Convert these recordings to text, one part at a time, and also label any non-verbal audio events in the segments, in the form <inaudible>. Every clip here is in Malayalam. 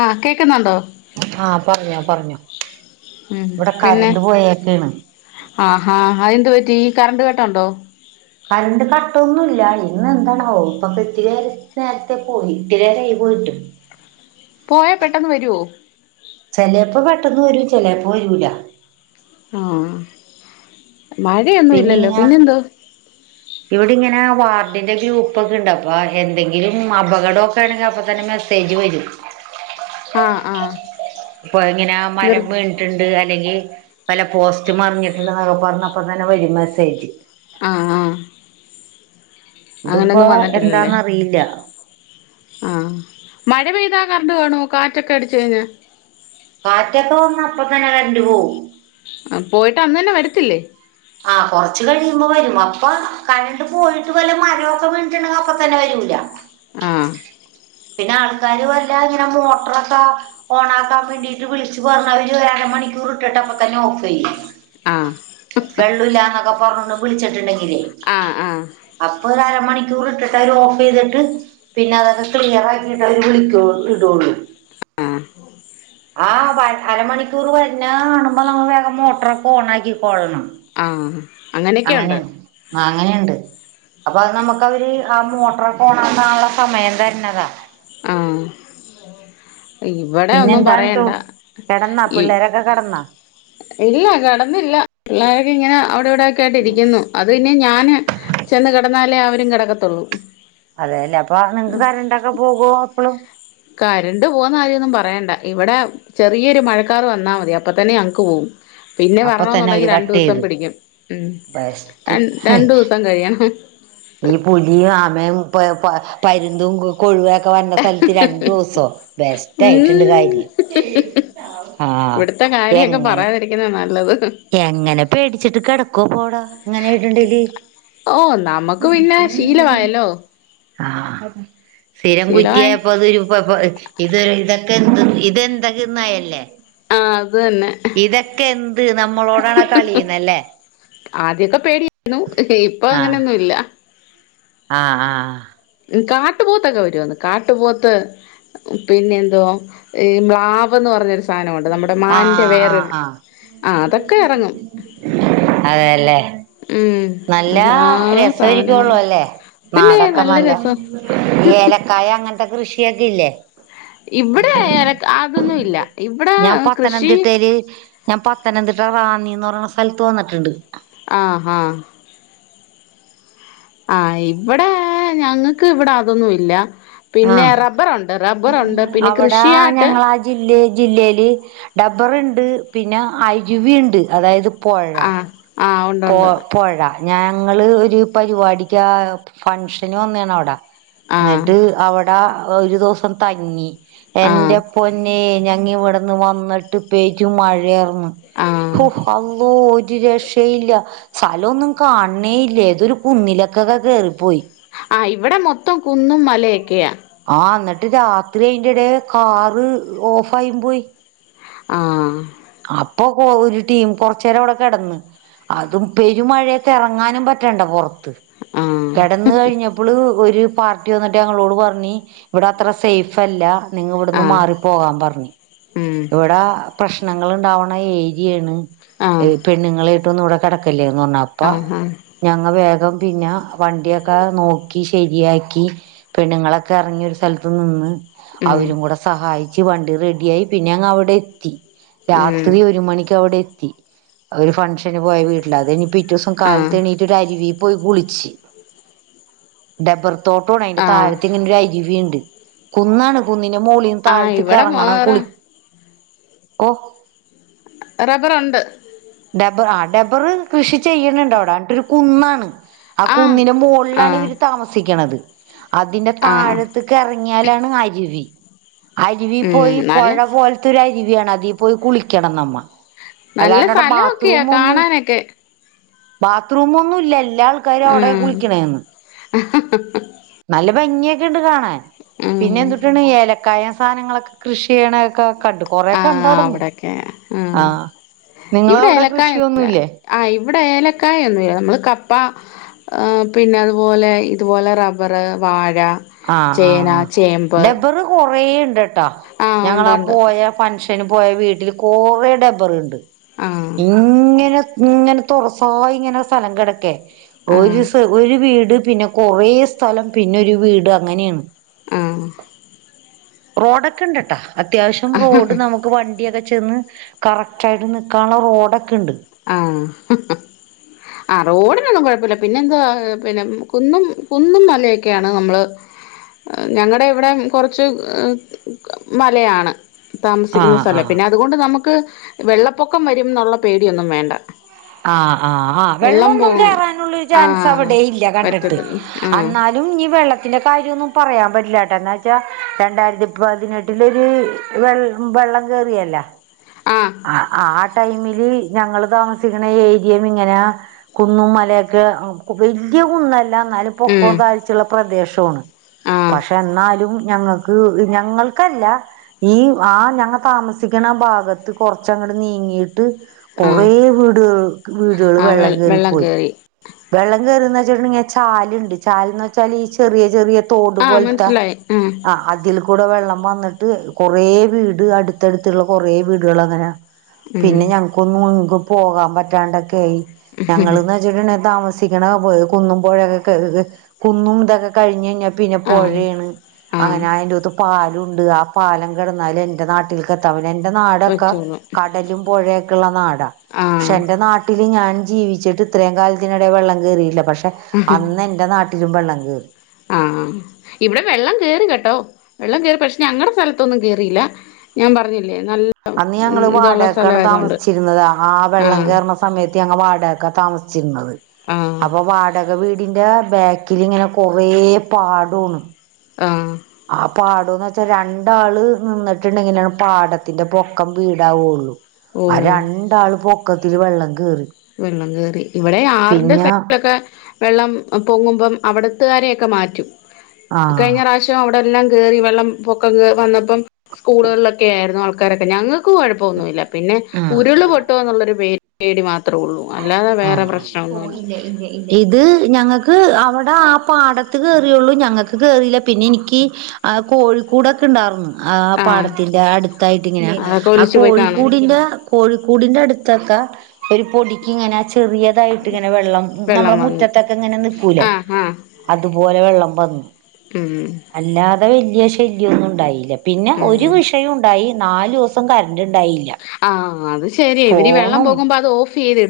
ആ കേ ക്ക്ന്നുണ്ടോ ആ പറഞ്ഞോ പറഞ്ഞോ ഉം ഇവടെ പിന്നെ കരണ്ട് പോയെക്കേണ് ടീ കറണ്ട് കട്ട്ണ്ടോ കറണ്ട് കട്ടൊന്നുല്ല ഇന്ന് എന്താണാവൊ ഇപ്പൊ ഇത്തിരേ നേരത്തെ പോയി ഇത്തിരേരായി പോയിട്ട് പോയ പെട്ടെന്ന് വരോ? ട്ടെന്ന് വരും ചെലേപ്പ വരൂല. ആ മഴയൊന്നും പിന്നെ ഇല്ലല്ലോ ഇങ്ങനെ പിന്നെന്തോ പ്പിന്റെ ഗ്രൂപ്പോക്കെണ്ടപ്പോ എന്തെങ്കിലും അപകടോക്കെണെങ്കി അപ്പൊ തന്നെ മെസ്സേജ് വരും. ആഹ് ആഹ് ഇപ്പൊ എങ്ങനെ നിർ മരം വീണിട്ടുണ്ട് അല്ലെങ്കി വല്ല പോസ്റ്റ് മറിഞ്ഞിട്ടിണ്ട് ന്നൊക്കെ പറഞ്ഞപ്പ തന്നെ വരും മെസ്സേജ്. ആഹ് ആ ഇതിപ്പോ അങ്ങനെന്നും വന്നിട്ടില്ലല്ലേ എന്താന്നറിയില്ല ആഹ് മഴ പെയ്താ കരണ്ടു ‌പോണു കാറ്റൊക്കെ അടിച്ച് കഴിഞ്ഞാൽ. കാറ്റൊക്കെ വന്ന അപ്പ തന്നെ കരണ്ട് പോവും. ആ പോയിട്ട് അന്ന് തന്നെ വരത്തില്ലേ? ആഹ് കൊറച്ച് കഴിയുമ്പോ വരും, അപ്പൊ കരണ്ട് പോയിട്ട് വല്ല മരമൊക്കെ വീണ്ടിട്ടുണ്ടെങ്കിൽ അപ്പ തന്നെ വരൂലാ. ആഹ് പിന്നെ ആൾക്കാര് വല്ല ഇങ്ങനെ മോട്ടറൊക്കെ ഓണ് ആക്കാൻ വേണ്ടിട്ട്‌ വിളിച്ച് പറഞ്ഞാ അരമണിക്കൂർ ഇട്ടിട്ട് അപ്പ തന്നെ ഓഫ് ചെയ്യും. ആഹ് വെള്ളൂല്ലാന്നൊക്കെ പറഞ്ഞോണ്ട് വിളിച്ചിട്ടുണ്ടെങ്കിലേ ആഹ് ആഹ് ഒരരമണിക്കൂർ ഇട്ടിട്ട് അവര് ഓഫ് ചെയ്തിട്ട് പിന്നെ അതൊക്കെ ക്ലിയർ ആക്കീട്ടവര് വിളിക്കുള്ളു ഇടുള്ളൂ ആഹ് ആ വ അരമണിക്കൂർ വരുന്ന കാണുമ്പോ നമ്മ വേഗം മോട്ടറൊക്കെ ഓൺ ആക്കി കോളണം. ആഹ് അങ്ങനെയൊക്കെയുണ്ട് അങ്ങനെയാ ആ അങ്ങനെയുണ്ട്. അപ്പൊ അത് നമുക്ക് അവര് ആ മോട്ടറൊക്കെ ഓണാക്കാനുള്ള സമയം തരു ന്നതാ. ആഹ് ഇവിടെ ഒന്നും പിന്നെന്താണ് ചോ പറയണ്ട കിടന്നാ ഇ പിള്ളേരൊക്കെ കിടന്നാ ഇല്ല കിടന്നില്ല പിള്ളേര് ഇങ്ങനെ അവിടെ ഇവിടേക്കായിട്ട് ഇരിക്കുന്നു, അത് ഇനി ഞാൻ <unintelligible> ചെന്ന് കിടന്നാലേ അവരും കിടക്കത്തുള്ളൂ. അതെയല്ലേ അപ്പൊ നിങ്ങക്ക് കരണ്ട് ഓക്കെ പോകുവോ എപ്പളും? കരണ്ട് പോകുന്ന കാര്യമൊന്നും പറയണ്ട ഇവിടെ ചെറിയൊരു മഴക്കാറ് വന്നാ മതി അപ്പ തന്നെ ഞങ്ങക്ക് പോകും. പിന്നെ അപ്പൊ തന്നെ വരണന്നുണ്ടെങ്കി അവര് രണ്ടു കട്ട് ദിവസം ചെയ്ത് പിടിക്കും ഉം ബെസ്റ്റ് ര രണ്ടു ദിവസം കഴിയണം. ഈ പുലിയും ആമയും പ പ പരുന്തും കൊഴുവ ക്കെ വരണ സ്ഥലത്ത് രണ്ടു ദിവസോ ബെസ്റ്റ് ആയിട്ടുണ്ട് ഉം. കാര്യം ആഹ് ഇവിടുത്തെ കാര്യമൊക്കെ എങ്ങനെ? പറയാതിരിക്കുന്നത് നല്ലത് എങ്ങനെ പേടിച്ചിട്ട് കിടക്കുവപ്പവടെ ഇങ്ങനെ ഇടണ്ടേല്. ഓ നമുക്ക് പിന്നെ ശീലമായല്ലോ <unintelligible> സ്ഥിരം ശീലമായ കുറ്റിയായപ്പോ അതു ഇത് പ പ ഓ ഇതൊരു ഇ ഇത് ഇത് ഇതെന്തൊക്കെന്നായല്ലേ? ആ അത് തന്നെ എന്ത് നമ്മളോടാണ് കളിയുന്നല്ലേ ആദ്യക്കൊ പേടിയായിരുന്നു ഇപ്പൊ ആഹ് അങ്ങനെയൊന്നുല്ല. ആഹ് ആഹ് കാട്ടുപോത്തൊക്കെ വരുമെന്ന് കാട്ടുപോത്ത് പിന്നെ എന്തോ ഈ മ്ലാവ്ന്ന് പറഞ്ഞൊരു സാധനമുണ്ട് നമ്മുടെ ആ മാന്റെ ആ വേറൊരു ആഹ് ആ അതൊക്കെ ഇറങ്ങും അതെയല്ലേ? ഉം നല്ലാ എല്ലാ രസായിരിക്കുള്ളൂ സാധനങ്ങളും അല്ലേ പിന്നെ നാടൊക്കെ നല്ല രസം ഈ ഏലക്കായ അങ്ങ നത്തെ കൃഷിയൊക്കെ ഇല്ലേ? ഇവിടെ എലക്ക് അതൊന്നും ഇൽ ഇല്ല- ഇവ്ടെ കൃഷി- ഞാ പത്തനംതിട്ട റാന്നിന്ന് പറയുന്ന സൽത്ത് വന്നിട്ട്ണ്ട്- ആ ഹാ- ആ ഇവ്വടേ ഞങ്ങക്ക് ഇവ്ടെ അതൊന്നൂല്ല- ആ പിന്നെ അവടാ കൃഷിയായിട്ട് ഞങ്ങളാ ജില്ലെ ജില്ലേല് ഡബർൺ ണ്ട് പിന്നെ അരുവിണ്ട് അതായത്- പൊഴ- ആഹ് ആഹ് ഉണ്ട് പോ ഉണ്ട് പൊഴ ഞാൻ- ഞങ്ങള് ഒരു പരിപാടിക്കാ ഫങ്ഷന് വന്നേണവിട- ആഹ് ന്നിട്ട് അവട് ആ ഒരു ദുവസം തങ്ങി- ആഹ് എന്റെ പൊന്നേ ഞാ ങ്ങി ഇവിടുന്ന് വന്നിട്ട് പെര്മഴയ- ഉം ആഹ് ഹു അള്ളോയ് ജിജേഷ് ഹേയ് ഇല്ല സ്ഥലോന്നും കാണണേ ഇല്ല ഏതൊരു കുന്നിലൊക്കൊക്കെ കേറിപ്പോയി. ആ ഇവിടെ മൊത്തം കുന്നും മലയൊക്കെയാ. ആ എന്നിട്ട് രാത്രി ഇതിന്റെടെ കാറ് ഓഫ് ആയി പോയി. ആ അപ്പോ കൊ ഒരു ടീം കൊറച്ച നേരം അവിടെ കെടന്ന്, അതും പെരുമഴയത്ത് എറങ്ങാനും പറ്റണ്ട പൊറത് ത് ആഹ് കെടന്ന് കഴിഞ്ഞപ്പള് ഒരു പാർട്ടി വന്നിട്ട് ഞങ്ങളോട് പറഞ്ഞി ഇവിടെ അത്ര സേഫ് അല്ല. നിങ്ങ ഇവിടുന്ന് ആഹ് മാറി പോകാൻ പറഞ്ഞി. ഉം ഇവടാ പ്രശ്നങ്ങള്ണ്ടാവണ ഏരിയാണ്. ആഹ് ഏ പെണ്ണുങ്ങളെ ആയിട്ടൊന്ന്ടെ കടക്കല്ല് <unintelligible> അപ്പ ആഹ് ആഹ് ഞങ്ങ വേ അപ്പം പിന്ന വണ്ടിയൊക്കെ നോക്കി ഇഷ് ശെരിയാക്കി പെണ്ണുങ്ങളൊക്കെ എറങ്ങി ഒരു സ്ഥലത്ത് നിന്ന്. ഉം അവരും കൂടെ സഹായി ച്ച് വണ്ടി റെഡിയായി. പിന്നെ ഞങ്ങ അവടെത്തി ഉം രാത്രി ഒരു മണിക്ക് അവിടെ ഒരു ഫങ്ഷന് പോയ വീട്ടില് അതെനി പിറ്റ ദിവസം ആഹ് കാലത്തേ എണീറ്റിട്ട് ആരിവെപ്പ് പോയി കുളിച്ച് ഡബ്ബർ തോട്ടമാണ് അതിന്റെ ആഹ് താഴത്ത ഇങ്ങനെ ഒരു അരുവിയുണ്ട് കുന്നാണ് കുന്നി മോളീന്ന് ആഹ് താഴത്തേക്ക് ഇവിടെ ഇറങ്ങണം വേറെ കുളി ഓ റബ്ബറുണ്ട് ഡബർ ആ ഡബറ് കൃഷി ചെയ്യുന്നുണ്ട് അവിടെ അവിടെ ഒരു കുന്നാണ് ആ ആഹ് കുന്നിന്റെ മോളിലാണ് ആഹ് ഇവര് താമസിക്കണത് അതിന്റെ ആഹ് താഴത്തക്ക് ഇറങ്ങിയാലാണ് അരുവി അരുവി ഉം പോയി നല്ല പുഴ പോലത്തൊരു അരുവിയാണ് അതി പോയി കുളിക്കണം നമ്മ നല്ല അല്ലാണ്ട് അവിടെ നല്ലതൊക്കയാ ബാത്റൂം ഒന്നും കാണാനൊക്കെ ബാത്റൂം ഒന്നും ഇല്ലല്ല എല്ലാ ആൾക്കാരും അവിടെ കുളിക്കണത് ഹ് ഹ് ഹ് നല്ല ഭംഗിയൊക്കെ ഇണ്ട് കാണാൻ പിന്നെ ഉം എന്തുട്ടാണ് ഏലക്കായ സാധാനങ്ങളൊക്കെ കൃഷി ചെയ്യണൊക്കെ കണ്ടു കൊറേ ആ കണ്ടു അവിടുന്ന് അവിടൊക്കെ ആ ഇവിടെ നിങ്ങളവിടെ ഏലക്കായൊന്നുംല്ല കൃഷിയൊന്നുമില്ലേ ആ ഇവിടെ ഏലക്കായ ഒന്നുമല്ല നമ്മള് കപ്പ ആഹ പിന്നെ അതുപോലെ ഇതുപോലെ റബ്ബർ വാഴ ആഹ് ചേന ആഹ് ആ ചേമ്പ് ഡബ്ബർ കൊറേ <unintelligible> <unintelligible> ആഹ് ഞങ്ങൾ ഉണ്ട് ഉണ്ട് പോയ ഫങ്ഷൻ ഫങ്ഷന് പോയ വീട്ടിൽ കൊറേ ഡബ്ബർ ഉണ്ട് ആഹ് ഇങ്ങനെ ഇങ്ങനെ തുറസായി ഇങ്ങനെ സ്ഥലം കിടക്കെ ആഹ് ഒരൂസ ഒരു വീട് പിന്നെ കൊറേ സ്ഥലം പിന്നെ ഒരു വീട് അങ്ങനെയാണ് ആഹ് റോഡൊക്കെണ്ട്ട്ടാ അത്യാവശ്യം റോഡ് നമുക്ക് വണ്ടിയൊക്കെ ചെന്ന് കറക്ട് ആയിട്ട് നിക്കാനുള്ള റോടൊ ആഹ് ആ റോഡിനൊന്നും കുഴപ്പോല്ല പിന്നെന്താ പിന്നെ കുന്നും കുന്നും മലയൊക്കെയാണ് നമ്മള് ഞങ്ങടെ ഇവിടെ കുറച്ച് മലയാണ്. താമസിക്കുന്ന ആഹ് സ്ഥലം ആഹ് പിന്നെ അതുകൊണ്ട് നമുക്ക് വെള്ളപ്പൊക്കം വരുംന്നുള്ള പേ ടി ഒന്നും വേണ്ട ആഹ് ആഹ് ആഹ് വെള്ളം വെള്ളൊന്നും പോകും കേറാനുള്ളൊരു ചാൻസ് ആഹ് അവിടെ ഇല്ല കണ്ടിട്ട് പറ്റത്തില്ല ആഹ് അന്നാലും നി വെള്ളത്തിന്റെ കാര്യോന്നും പറയാൻ പറ്റില്ലാട്ട എന്നാച്ചാ രണ്ടായിരത്തിപ്പതിനെട്ടിലൊരു വെള് വെള്ളം കേറിയല്ലാ ആഹ് ആഹ് ടൈമില് ഞങ്ങള് താമസിക്കണ ഏരിയേന്ന്ങ്ങനെ കുന്നും മലൊക്കെ വല്യ കുന്നല്ല നല്ല പൊക്കോം ഉം താഴ്ചുള്ള പ്രദേശോണ് ആഹ് പക്ഷെ എന്നാലും ഞങ്ങക്ക് ഞങ്ങൾക്കല്ല ഈ ആ ഞങ്ങ താമസിക്കണ ഭാഗത്ത് കൊറച്ചങ്ങട് നീങ്ങീട്ട് ആഹ് കൊറേ വീടുകൾ വീടുകള് വെള്ളം കേറി പോയി വെള്ളം കേറി <unintelligible> <unintelligible> ചാല്ണ്ട് ചാൽന്ന് വെച്ചാല് ഈ ചെറിയ ചെറിയ തോട് ആഹ് പോൽത്ത മനസ്സിലായി ആഹ് ആ അതിൽ കൂടെ വെള്ളം വന്നിട്ട് കൊറേ വീട് അടുത്തടുത്ത്ള്ള കൊറേ വീടുകളങ്ങനാ ഉം പിന്നെ ഞങ്ങക്കൊന്നും <unintelligible> പോകാൻ പറ്റാണ്ടൊക്കായി ഞങ്ങള്ന്ന് വച്ചിട്ടുണ്ടേ. താമസിക്കണ കുന്നും പുഴയൊക്കെ കേറി കുന്നും ഇതൊക്കെ കഴിഞ്ഞ് കഴിഞ്ഞ് പിന്നെ ആഹ് പുഴേണ് ആഹ് അങ്ങനെഅതിന് അകത്ത് പാ ണ്ട് ആ പാലം കിടന്നാല് എന്റെ നാട്ടിൽക്കെത്താൻ എന്റെ നാടൊക്കെ വെച്ചോളും കടലും പുഴയൊക്കള്ള നാടാ പക്ഷെ ആഹ് എന്റെ നാട്ടില് ഞാന് ജീവിച്ചിട്ട്ത്രേം കാല അതിനിടെ വെള്ളം കേറീല്ല പക്ഷേ അന്ന് എന്റെ നാട്ടിലും വെള്ളം ഏർ ആ ഇവിടെ വെള്ളം കേറി കേട്ടോ വെള്ളം കേറി പക്ഷേ ഞങ്ങുടെ സ്ഥലത്തൊന്നും കേറിയില്ല ഞാൻ പറഞ്ഞില്ലേ നല്ല അന്ന് ഞങ്ങള് ഇതുള്ള വാടകക്കാണ് സ്ഥലമായതുകൊണ്ട് താമസിച്ചിരുന്നത് ആ വെള്ളം ആഹ് കേറുന്ന സമയത്ത് ഞങ്ങ് വാടക ക താമസിച്ചിരുന്നത് ആഹ് അപ്പൊ വാടക വീട് വീടിന്റെ ബാക്കിലിങ്ങനെ കൊറേ പാടോണ് ആ ആ പാടംന്ന് വെച്ചാ രണ്ടാള് നിന്നിട്ടുണ്ടെങ്കിലാ പാടത്തിന്റെ പൊക്കം വീടാവോള്ളു ആ ഓഹ് രണ്ടാള് പൊ ക്കത്തില് വെള്ളം കേറി വെള്ളം കേറി ഇവടെ ആറിന്റെ പിന്നെ സൈഡിലൊക്കെ വെള്ളം പൊങ്ങുമ്പം അവിടത്തുകാരെയൊക്കെ മാറ്റും കഴിഞ്ഞ ആഹ് പ്രശ്യോം അവിടെ എല്ലാം കേ കേറി വെള്ളം പൊക്കം വന്നപ്പം സ്കൂളുകളിലൊക്കെ ആരുന്നു ആൾക്കാരൊക്കെ ഞങ്ങക്ക് കൊഴപ്പവോന്നുവില്ല പിന്നെ ഉരുള് പൊട്ടുവോ എന്നുള്ളൊരു പേ പേടി മാ ആ ഓ ഇല്ല ഇല്ല ഇത് ഞങ്ങ ക്ക് അവടെ ആ പാടത്ത് കേറിയൊള്ളൂ ഞങ്ങക്ക് കേറില്ല പിന്നെ എനിക്ക് ആ കോഴിക്കൂടൊക്കെ ഒണ്ടാർന്ന് ആ ആഹ് പാടത്തിന്റെ അടുത്തായിട്ട് ഇങ്ങനെ അതൊക്കെ ആ ഒലിച്ചു പോയി കാണും കോഴിക്കൂടിന്റെ കോഴിക്കൂടിന്റെ അടുത്തൊക്കെ ഒരുപൊടി ഇങ്ങനെ ചെറിയതായിട്ട് ഇങ്ങനെ വെള്ളം വെള്ളം നമ്മളെ വന്ന് മുറ്റത്തൊക്കെ ഇങ്ങനെ നിക്കൂലേ ആഹ് ആഹ് അതുപോലെ വെള്ളം വന്നു ഉം അല്ലാതെ വ വലിയ ശല്യം ഒന്നുണ്ടായി പിന്നെ ഒരു ഉം വിഷയം ഉണ്ടായി നാല് ദെവസം കര ണ്ടായില്ല ആ അത് ശരി ഇവിടീ വെള്ളം പോകുമ്പോ അത് ഓഫ് ചെയ്തി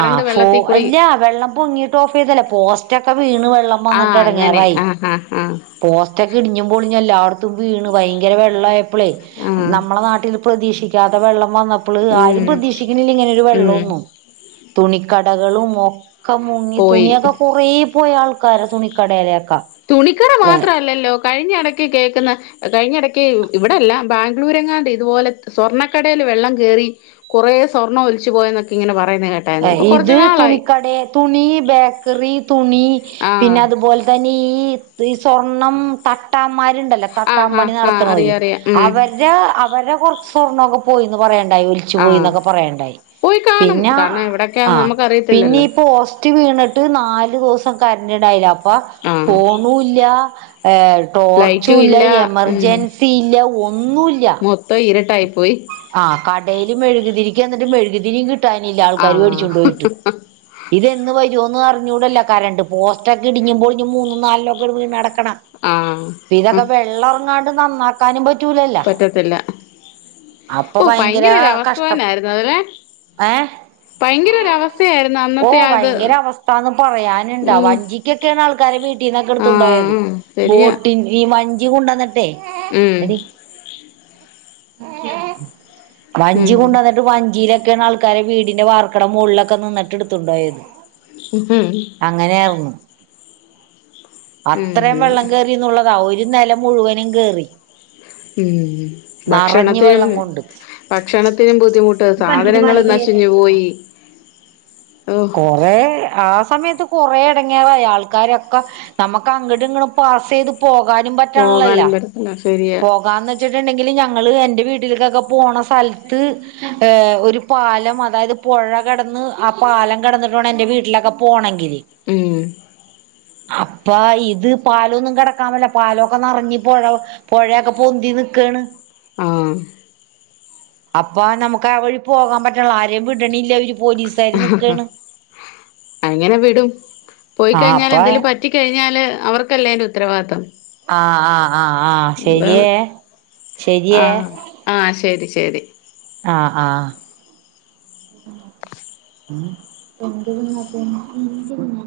ആ ഫോ അല്ല വെള്ളം പൊങ്ങിട്ട് ഓഫ് ചെയ്തേല്ല പോസ്റ്റൊക്കെ വീണ് വെള്ളം വന്നിട്ട് ആഹ് അങ്ങനെ ഇടങ്ങേറായി ആഹ് ആഹ് ആഹ് പോസ്റ്റ് ഒക്കെ ഇടിഞ്ഞും പൊളിഞ്ഞല്ലോ അടും തും വീണ് ഭയങ്കര വെള്ളായ് അപ്പളേ ആഹ് നമ്മളെ നാട്ടിൽ പ്രതീക്ഷിക്ക് ക്കാതെ വെള്ളം വന്നപ്പ്ള് ആരും ഉം പ്രതീക്ഷിക്ക്ണില്ല ഇങ്ങനെ ഒരു ഉം വെള്ളോന്നും തുണിക്കടകളുമോ ക്കമുങ്ങി പോയി തുണിയൊക്കെ കൊറേ പോയ ആൾക്കാര്ടെ തുണിക്കടേലെ തുണിക്കട മാത്രല്ലല്ലോ കഴിഞ്ഞ എടയ്ക്ക് കേക്കുന്ന കഴിഞ്ഞ എടക്ക് വ് ഇവിടല്ലാ ബാംഗ്ലൂരെങ്ങാണ്ട് ഇതുപോലെ സ്വർണ്ണക്കടേല് വെള്ളം കേറി കൊറേ സ്വർണ്ണോല്ച്ച് പോയെന്നൊക്കെ ഇങ്ങനെ വാർ എ ഇത് തുണിക്കടേ തുണി ബേക്കറി തുണി ആഹ് പിന്നതുപോൽ തന്നെ ഈ ഈ സ്വർണം തട്ടാമ്മാര് ര്ണ്ടല്ലോ ആഹ് തട്ടാമ്പണി ആഹ് ആഹ് നടത്തണോര് അറിയാ അറിയാ ഉം അവര് അവരെകൊർച്സ്വർണോക്കേ പോ പോയിന്ന് പറയാൺ ടൈൽച്ചു ആഹ് പോയിന്നൊക്കെ പറയണ്ടായി പോയി കാണും പിന്നാ കാരണം ആ എവിടൊക്കെയാന്ന് പിന്നെ നമുക്കറിയത്തില്ലല്ലോ ഈ പോസ്റ്റ് വീണ്ട്ട് നാലു ദോസ് പ്പ കരണ്ട്ണ്ടായില അപ്പ് പ ആഹ് ഫോണൂല്ല്യാ ഏ ലൈറ്റും ടോർച്ചൂല്ല എമർജെൻസി ഇല്ല ഒന്നു മൊത്ത ഇര്ട്ടായ് ആ കടേല് മെഴുകുതിരിക്കെന്നിട്ട് മെഴ് ക് തിരി കിട്ട് ട്ടാനില്ല ആൾക്കാര് വേടിച്ച് ആഹ് കൊണ്ടോയിട്ട് ഇതെന്ന് വര്വോന്ന് അർ ഞ്ഞൂടല്ലാ കരണ്ട് പോസ്റ്റക്കെ ഇടിഞ്ഞും പൊളിഞ്ഞും മൂന്നും നാൽ ലൊക്കെ വീണെടക്ക കണാ ആഹ് ഇതൊക്കെ വെള്ളോറ്ങ്ങാൺ ത് നന്നാക്കാനും പറ്റ് പറ്റത്തില്ല അപ്പൊ ഓ ഭയങ്കര ഭയങ്കരാ ഒരു അവസ്ഥ കഷ്ടം തന്നായിരുന്നു അതല്ലേ ഏ ഭയങ്കര ഒരു അവസ്ഥയായിരുന്നു ഓ അന്നത്തെ അത് ഭയങ്കര അവസ്ഥാന്ന് പറയാന്ണ്ടാ ഉം വഞ്ചിക്കൊക്കെയാണ് ആൾക്കാരെ വീട്ടീന്നൊക്കെ എടുത്തൊണ്ടോയത് ആഹ് ശരിയാ ബോട്ടിൻ ഈ വഞ്ചി കൊണ്ടന്നട്ട് തേ ഉം എടി ഉം വഞ്ചി കൊണ്ടന്നിട്ട് വഞ്ചിലൊക്കെ റ്റേന്നാൾക്കാരെ വീടിന്റെ വാർക്കെടെ മോൾലൊക്കെ നിന്നിട്ട് എടുത്തോണ്ടോയത് ഉം അങ്ങനെയാർന്നു അത്രേം ഉം വെള്ളം കേറീന്നുള്ളതാ ഒര് ഒരു നില മുഴുവനും കേറി ഉം നിറഞ്ഞു ഭക്ഷണത്തിനും വെള്ളം കൊണ്ട് ഭക്ഷണത്തിനും ബുദ്ധിമുട്ട് പണ്ടട് സാധനങ്ങളും നശഞ്ഞു പോയി ഓ കൊറേ ആ സമയത്ത് ത്ത് കുറെ എടങ്ങറായി ആൾക്കാരൊക്കെ നമുക്ക് അങ്ങട് ഇങ്ങട് പാസ്സയ്ത് പോകാനും പോകാനും പറ്റണള്ളല്ലല്ലോ പറ്റത്തില്ല ശരിയാ പോകാം ന്നേച്ച്ട്ട്ണ്ടെങ്കില് ഞാ- ഞങ്ങള് എന്റെ വീട്ടിലേക്കൊക്കെ പോണ സലത്ത് ഒരു പാലം അതായത് പുഴ കിടന്ന് ആ പാലം കിടന്നിട്ടാണം എന്റെ വീട്ടിലൊക്കെ പോണങ്കിൽ ഉം അപ്പ ഇത് പാലൊന്നും കിടക്കാമല്ല പാലൊക്കെ നിറഞ്ഞിപ്പൊഴ പുഴയൊക്കെ പൊന്തി ന്നിക്കാണ് ആഹ് അപ്പൊ നമുക്ക് ആ വഴി പോകാൻ പറ്റ്ണില്ല ആരേും വിടണല്ല ഒര് പോലീസ് തരി നിക്കാണ് അങ്ങനെ വിടും പോയി ആഹ് കഴിഞ്ഞാല് അപ്പ എന്തേലും പറ്റി കഴിഞ്ഞാല് അവർക്കല്ലേ അതിന്റെ ഉത്തരവാദിത്വം. ആഹ് ആഹ് ആ ആശെരിയേ ശെരിയേ. ശെരി ആഹ് ആഹ്, ഉം <inaudible>